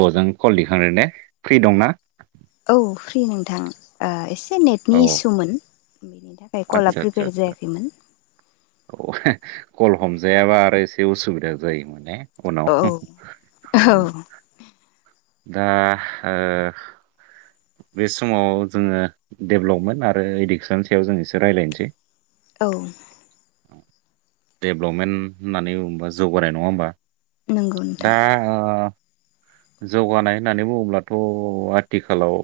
अ जों कल दिखांदोंने फ्रि दंना? औ फ्रि नोंथां ओ एसे औ नेटनि इसुमोन बेनि थाखाय कला आदसा आदसा प्रिपेयार आदसा जायाखैमोन औ कल हमजायाबा आरो एसे एसे उसुबिदा जायो माने औ उनाव उम। औ दा ओ बे समाव जोङो डेभेलपमेन्ट आरो इडुकेसन सायाव जों एसे रायज्लायनोसै औ डेभलपमेन्ट होननानै बुंबा जौगानाय नङा होमबा नंगौ नोंथां दा ओ जौगानाय होननानै बुङोब्लाथ' आथिखालाव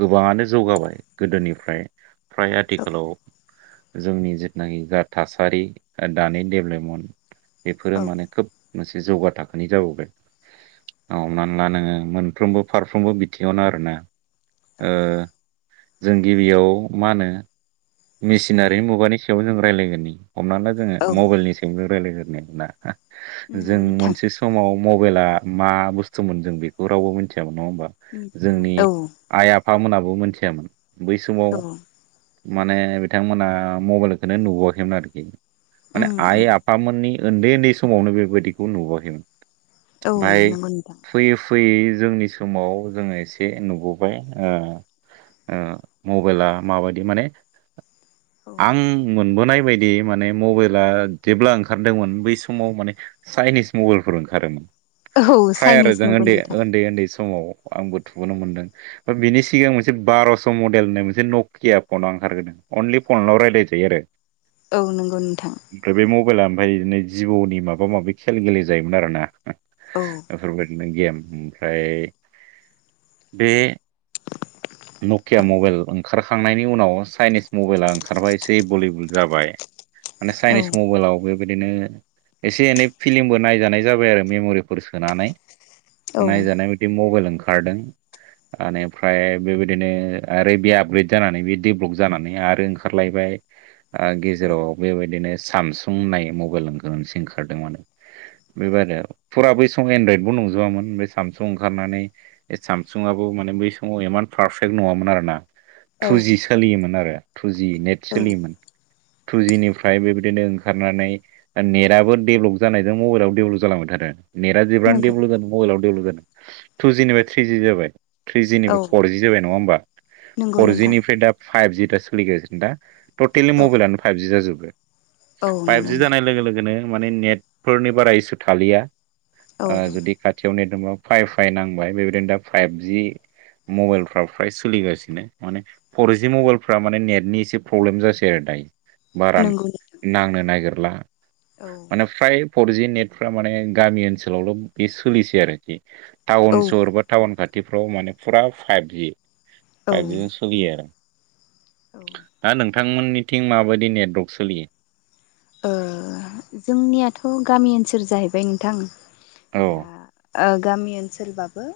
गोबाङानो जौगाबाय गोदोनिफ्राय फ्राय औ आथिखालाव जोंनि जिथुनाखि जा थासारि दानि डेभेलपमेन्ट बेफोरो औ माने खोब मोनसे जौगा थाखोनि जाबोबाय हमनानै ला नोङो मोनफ्रोमबो फारफ्रोमबो बिथिङावनो आरोना औ ओ जों गिबियाव मा होनो मेसिनारिनि मुगानि सायाव जों रायलायगोरनि। हमनानै ला जोङो औ मबाइलनि सायाव जों रायलायगोरनि जों नंगौ नोंथां मोनसे समाव मबाइला मा बुस्थुमोन जों बेखौ रावबो मिथियामोन नङा होमबा मिथियामोन जोंनि औ आइ आ फामोनाबो मोनथियामोन बै समाव औ माने बिथांमोना मबाइलखौनो नुबोआखैमोन आरोखि माने उम आइ उम आफामोननि उन्दै उन्दै समावनो बेबायदिखौ नुवाखैमोन औ ओमफाय नंगौ नोंथां फैयै फैयै जोंनि समाव जोङो एसे नुबोबाय ओ ओ मबाइला माबायदि माने आं औ मोनबोनाय बेफोरबायदि माने मबाइला जेब्ला ओंखारदोंमोन बै समाव माने चाइनिस मबाइलफोर ओंखारोमोन औ फ्राय आरो चाइनिस जों नंगौ उन्दै नोंथां उन्दै उन्दै समाव आंबो थुुबुनो मोनदों बा बिनि सिगां मोनसे बार'स' मडेल होननाय मोनसे नकिया फन आं ओंखारगोरदों अनलि फनल' रायज्लायजायो आरो औ नंगौ नोंथां ओमफ्राय बे मबाइला ओमफाय बिदिनो जिबौनि माबा माबि खेल गेलेेजायोमोन आरोना औ बेफोरबायदिनो गेम ओमफ्राय बे नकिया मबाइल ओंखारखांनायनि उनाव चाइनिस मबाइला ओंखारबाय एसे बलिबुल जाबाय माने औ चाइनिस मबाइलाव बे बिदिनो एसे एनै फिलिमबो नायजानाय जाबाय आरो मेम'रिफोर सोनानै औ नायजानाय बादि मबेल ओंखारदों बेनिफ्राय बेबायदिनो आरो बे आपग्रेड जानानै बे डेभलप जानानै आरो ओंखारलायबाय गेजेराव बेबायदिनो सामसुं होननाय मबाइल आ गोरोनसे ओंखारदों मोनन बेबादि फुरा बै समाव एनडरइद नंजोबामोन बे सामसुं ओंखारनानै बे सामसुंआबो माने बै समाव इमान पारफेक्ट नङामोन आरो ना औ टुजि सोलियोमोन आरो टुजि नेट औ सोलियोमोन टुजिनिफ्राय बेबायदिनो ओंखारनानै नेटआबो डेभेलप जानायजों मबाइलबो डेभेलप जालांबाय थारो नेटआ जोबबानो नंगौ डेभेलप नोंथां जादों मबाइलाव डेभेलप जादों टुजिनिफ्राय थ्रिजि जाबाय औ थ्रिजिनिफ्राय फरजि जाबाय नङा होमबा नंगौ नोंथां फरजिनिफ्राय दा फाइभजि दा सोलिगासिनो दा टटेलि औ मबाइलानो फाइभजि जाजोब्बाय। औ नंगौ फाइभजि जानाय नोंथां लोगो लोगोनो माने नेटफोरनि बारा इसु थालिया औ ओ जुदि खाथियाव नेट फाइ फाइ नांबाय बेबायदिनो दा फाइभजि मबेलफ्रा फ्राय सोलिगासिनो माने फर जि मबेलफ्रा माने नेटनि एसे प्रब्लेम जासै आरो दायो बारा नंगौ नोंथां नांनो नागिरला। माने औ फ्राय फरजि नेट फ्रा माने गामि ओनसोलावल' बे सोलिसै आरोखि औ टाउन-सहर बा टाउन खा थिफ्राव माने फुरा फाइभजि, फाइभजिजों औ सोलियो आरो। औ दा नोंथांमोननिथिं माबायदि नेटवर्क सोलियो? ओ जोंनियाथ' गामि ओनसोल जाहैबाय नोंथां, औ दा ओ गामि ओनसोलबाबो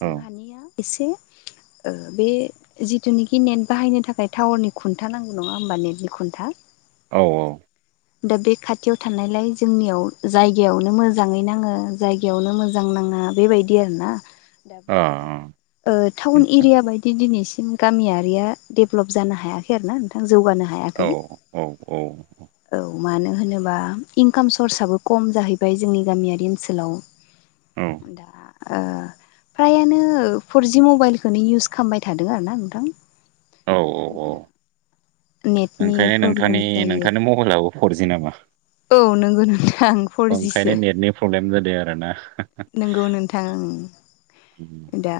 औ एसे ओ बे जिथुनाखि नेट बाहायनो थाखाय टावारनि खुन्था नांगौ। नङा होमबा? नेटनि खुन्था औ औ दा बे खाथियाव थानायलाय जोंनियाव जायगायावनो मोजाङै नाङो जायगायावनो मोजां ना ङा बेबायदि आरो ना दाबो अ नोंथां ओ टाउन आदसा एरिया बायदि दिनै गामियारिया डेभेलप जानो हायाखै आरो ना नोंथां। जौगानो औ हायाखै औ औ। औ, मानो होनोबा इंकाम सर्सआबो खम जाहैबाय जोंनि गामियारि ओनसोलाव। दा ओ फ्रायानो फरजि मबाइलखौनो इउस खालामबाय थादों आरो ना नोंथां। औ औ दा ओंखायनो नोंथांनि नोंथांनि मबाइलाबो फरजि नामा? औ नंगौ नोंथां ओंखायनो नेटनि प्रब्लेम जादों आरोना? नोंगौ नोंथां। दा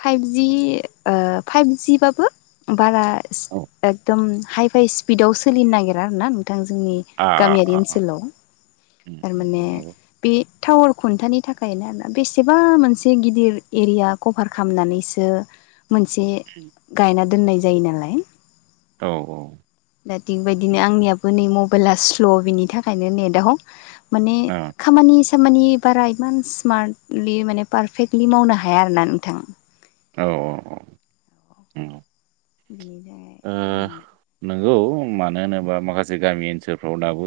फाइभजि ओ फाइभजिबाबो बारा औ एकदम हाइ फाइ स्पिदाव सोलिनो नागिरा आरोना नोंथा जोंनि आ आ गामियारि आ आ ओनसोलाव। उम उम थारमाने नंगौ। बे टावार खुन्थानि थाखायनो आरोना बेसेबा मोनसे गिदिर एरिया कभार खालामनानैसो मोनसे गायना दोननाय जायो नालाय औ औ। दा थिगबायदिनो आंनियाबो नै मबाइला स्ल' बिनि थाखायनो नेटआव माने खामानि खामानि बारा इमान स्मार्टलि माने पारफेक्टलि मावनो हाया आरो ना नोंथां। औ औ औ नोंगौ। बिनि थाखाय ओ नोंगौ मानो होनोबा माखासे गामि ओनसोलफ्राव दाबो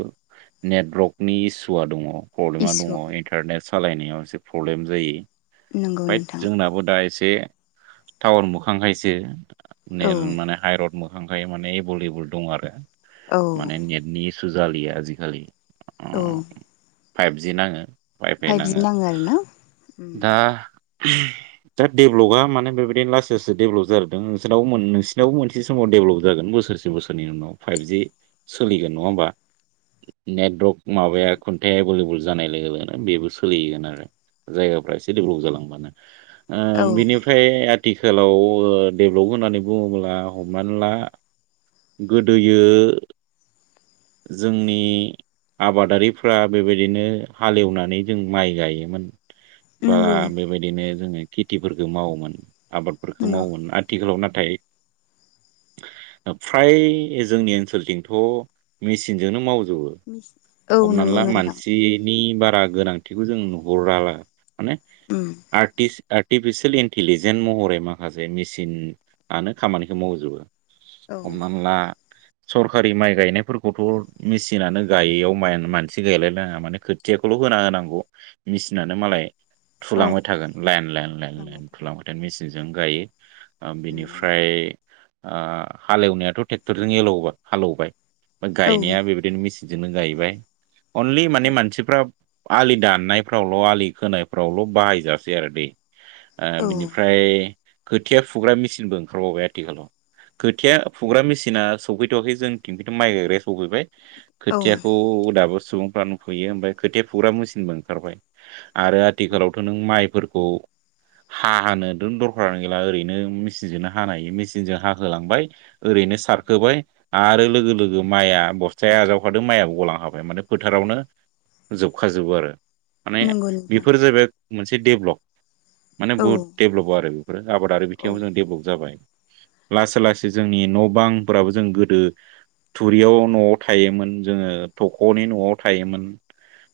नेटवर्कनि इसुआ दङ। प्रब्लेमा इसु दङ इन्टारनेट सालायनायाव एसे प्रब्लेम जायो। नंगौ फाइय नोंथां जोंनाबो दा एसे बे टाउन मोखांखायसो औ मेन माने भट मोखांखाय माने एबोल लेबल दं आरो औ माने नेटनि इसु जालिया आजिखालि। औ फाइभ जि नाङो वाइ फाइ फाइभजि नाङो आरोना दा दा डेभलजआ माने बेबायदिनो लासै लासै डेभल जालांदों। नोंसिनावमोन नोंसिरनावबो मोन से समाव डेभलप जागोन। बोसोरसे बोसोरनि उनाव फाइभजि सोलिगोन नङा होमबा? नेटवर्क औ माबाया खुन्थाया एबुल एबुल जानाय लोगो लोगोनो बेबो सोलिगोन आरो जायगाफ्रा एसे डेभलप जालांबानो। औ बिनिफ्राय आथिखालाव ओ डेभलप होननानै बुङोब्ला। मनोना गोदोयो जोंनि आबादारिफ्रा बेबायदिनो हालेवनानै जों माइ गायोमोन। बा नंगौ बेबायदिनो जोङो खेथिफोरखौ मावोमोन। आबादफोरखौ नंगौ मावोमोन। आथिखालाव नाथाय ओ फ्राय जोंनि ओनसोलथिंथ' मिसिनजोंनो मावो। जौओ औ हमनानै नंगौ ला नोंथां मानसि नि बारा गोनांथिखौ जों नुहराला माने उम आर्टिस्ट नि आर्टिफिसियेल इन्टिलिजेन महरै माखासे मेसिन आनो खामानिखौ मावजोबो। औ हमनानैला सरखारि माइ गायनायफोरखौथ' मेसिनानो गायैयाव माइयानो मानसि गायलायनाङा माने खोथियाखौल' होना होनांगौ मेसिनानो मालाय औ थुलांबाय थागोन लाइन लाइन लाइन लाइन थुलांबाय थागोन मेसिनजों गायो। ओ बेनिफ्राय ओ हालेवनायाथ' ट्रेक्टरजों एलौबाय हालौबाय गायनाया बेबायदिनो मेसिनजोंनो गायबाय अनलि माने मानसिफ्रा आलि दाननायफ्रावल' आलि खोनायफ्रावल' बाहायजासै आरो दैे। ओ बिनिफ्राय खोथिया फुग्रा मेसिनबो ओंखारबावबाय [inaudible] थिखालाव खोथिया फुग्रा मेसिना सौफैथ'वाखै जोंथिं खिनथु' माइ गायग्राया सौफैबाय। औ खोथियाखौ दाबो सुबुंफ्रा नुफैयो। ओमफ्राय खोथिया फुग्रा मेसिनबो ओंखारबाय आरो औ आथिखालावथ' नों माइफोरखौ हा हानो दोन दरखारानो गैला ओरैनो मेसिनजोंनो हानाय मेसिन सिनजों हाहोलांबाय ओरैनो सारखोबाय आरो लोगो लोगो माइआ बस्थाया आजावखादों। मा मायाबो गलां खाबाय माने फोथारावनो जोबखाजोबो आरो माने नंगौ नोंथां बेफोर जाहैबाय मोनसे डेभलप माने औ बहुद डेभलप आरो बे। बेफोर आबादारि औ बिथिङाव जों देभलप जाबाय। लासै लासै जोंनि न' बांफोराबो जों गोदो थुरियाव न'आव थायोमोन जोङो थख'नि न'आव थायोमोन।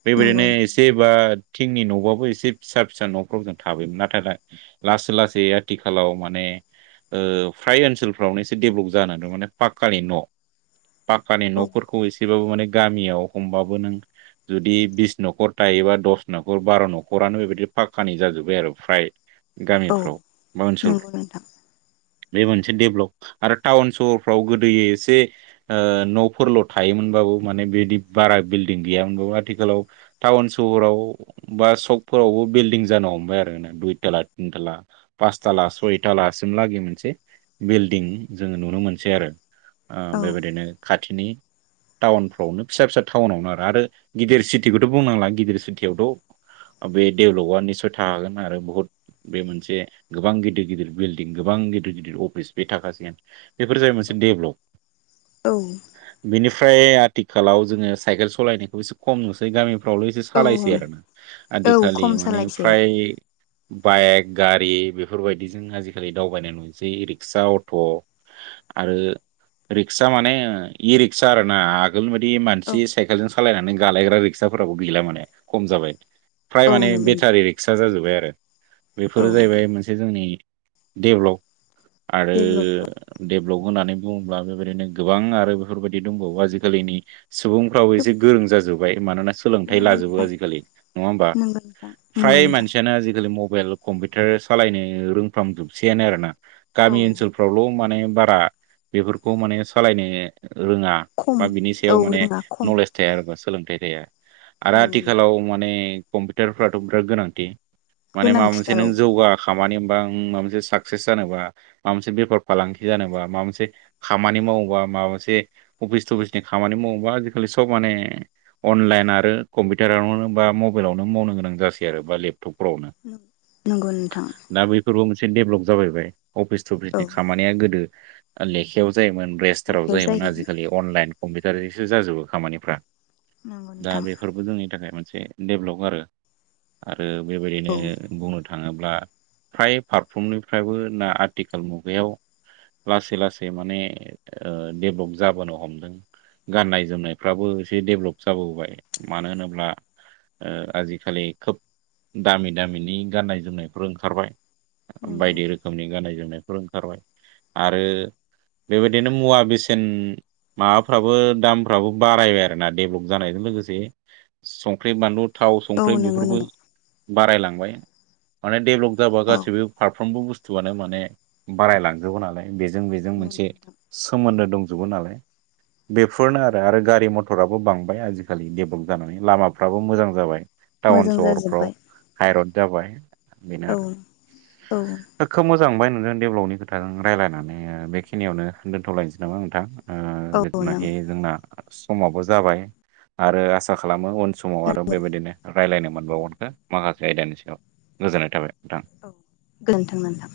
बेबायदिनो नंगौ एसेबा थिंनि न'बाबो एसे फिसा फिसा न'फ्राव जों थाबायोमोन। नाथाय दा लासै लासै आथिखालाव माने ओ फ्राय ओनसोलफ्रावनो एसे डेभलप जानानै दं। माने पाकानि न' पाक्कानि औ न'फोरखौ एसेबाबो माने गामियाव हमबाबो नों जुदि बिस न'खर थायोबा दस न'खर, बार' न'खरानो बेबायदि फाक्कानि जाजोब्बाय आरो फ्राय औ गामिफ्राव बा ओनसोलफ्राव नंगौ नोंथां बे मोनसे डेभलप आरो टाउन सहरफ्राव गोदोयो एसे ओ न'फोरल' थायोमो होमबाबो माने बिदि बारा बेल्दिं गैया। आथिखालाव थाउन सहराव बा सग फोरावबो बिल्दिं जानो हमबाय आरो दुइथाला थिन थाला पासथाला सयथालासिम लागैनो मोनसे बिल्डं जोङो नुनो मोनसै आरो ओ औ बेबायदिनो खाथिनि टाउनफ्रावनो फिसा फिसा टाउनावनो आरो आरो गिदिर सिटिखौथ' बुंनांला गिदिर सिटियावथ' बे डेभलपआ निसय थाखागोन आरो बुहुत बे मोनसे गोबां गिदिर गिदिर बिल्डिं गोबां गि गिदिर गिदिर अफिस बे थाखासिन बेफोर जाबाय मोनसे डेभलप। औ। ओमफ्राय आथिखालाव जोङो साइकेल सलायनायखौ एसे खम नुसै गामि फ्रावल' एसे औ सालायसै आरो ना, आदिखालि खम माने सालायसै फ्राय बाइक, गारि बेफोरबायदिजों आजिखालि दावबायनाय नु‌ सै रिक्शा, अट' आरो रिक्शा माने ओ ई-रिक्शा आरोना आगोलनि बायदि औ मानसि साइकेलजों सालायनानै गालायग्रा रिक्शाफोराबो गैला माने खम जाबाय। फ्राय औ माने नंगौ नोंथां बेथारि रिक्शा जाजोब्बाय आरो औ बेफोरो जाहैबाय मोनसे जोंनि देबलग आरो डेभलप देब लब होननानै बुङोब्ला बेबायदिनो गोबां आरो बेफोरबायदि दंबावो आजिखालिनि सुबुंफ्राबो गोब एसे गोरों जाजोब्बाय। मानोना सोलोंथाइ नंगौ लाजोबो नोंथां आजिखालि नङा होमबा नंगौ नोंथां नंगौ फ्राय नोंथां मानसियानो आजिखालि म बेइल कम्पिउटार सालायनो रोंफ्रामजोबसैयानो आरोना औ गामि ओनसोलफ्रावल' माने बारा बेफोरखौ माने सालायनो रोङा खम बा बिनि औ सायाव माने रोङा खम नलेज थाया आरोबा सोलोंथाइ थाया। आरो नंगौ नोंथां आथिखालाव माने कम्पिउटारफ्राथ' बिराद गोनांथि। माने माबा मोनसे गोनांथिथार नों औ जौगा खामानि होमबा उम माबा मोनसे साक्सेस जानोबा माबा मोनसे बेफार फालांगि जानोबा माबा मोनसे खामानिमावोबा माबा मोनसे अफिस थुबिसनि खामानि मावोबा आजिखालि सब माने अनलाइन आरो कम्पिउटारावनो बा मबाइलावनो मावनो गोनां जासै आरो बा लेपटपफ्रावनो नंगौ नोंथां दा बैफोरबो फिन देब्लब जाबोबाय अफिस थफिसनि औ खामानिया गोदो ओ लेखायाव जायोमोन रेस्टाराव लेखायाव जायोमोन जायो आजिखालि अनलाइन कम्पिउटारनिसो जाजोबो खामानिफ्रा। नंगौ दा नोंथां बेफोर बुहुमनि थाखाय मोनसे देब्लग आरो। आ रो बेबायदिनो औ बुंनो थाङोब्ला फ्राय फारफ्रोमनि बो ना आथिखाल मुगायाव। लासै लासै माने ओ देब्लग जाबोनो हमदों। गाननाय जोमनायफ्राबो एसे डेब्लप जाबोबाय मानो होनोब्ला ओ आजिखालि खोब दामि दामिनि गाननाय जोमनायफोर ओंखारबाय। नंगौ बायदि रोखोमनि गाननाय जोमनायफोर ओंखारबाय। आरो बेबायदिनो मुवा बेसेन माबाफ्राबो दामफ्राबो बारायबाय आरोना डेब्लग जानायजों लोगोसे संख्रि बानलु थाव औ संख्रि नंगौ बेफोरखौ नोंथां बारायलांबाय माने डेब्लग जाबा औ गासैबो मोनफ्रोमबो बुस्थुआनो माने बारायलांजोबो नालाय बेजों बेजों नंगौ मोनसे नोंथां सोमोन्दो दंजोबो नालाय। बेफोरनो आरो आरो गारि मथराबो बांबाय आजिखालि डेब्लग जानानै लामाफ्राबो मोजां जाबाय। टाउन मोजां सहरफ्राव जाजोब्बाय हायरड जाबाय बेनो औ आरो। औ। मोजांमोनबाय नोंजों देब्लगनि खोथाओ रायलायनानै ओ बेखिनियावनो दोन्थ'लायनोसै नामा नोंथां? ओ औ नों जिथुनाखि जोंना समाबो जाबाय। आरो आसा खालामो उन समाव आरो बेबायदिनो रायलायनो मोनबावगोनखो माखासे आयदानि सायाव। गोजोननाय थाबाय नोंथां। गोजोन्थों नोंथां।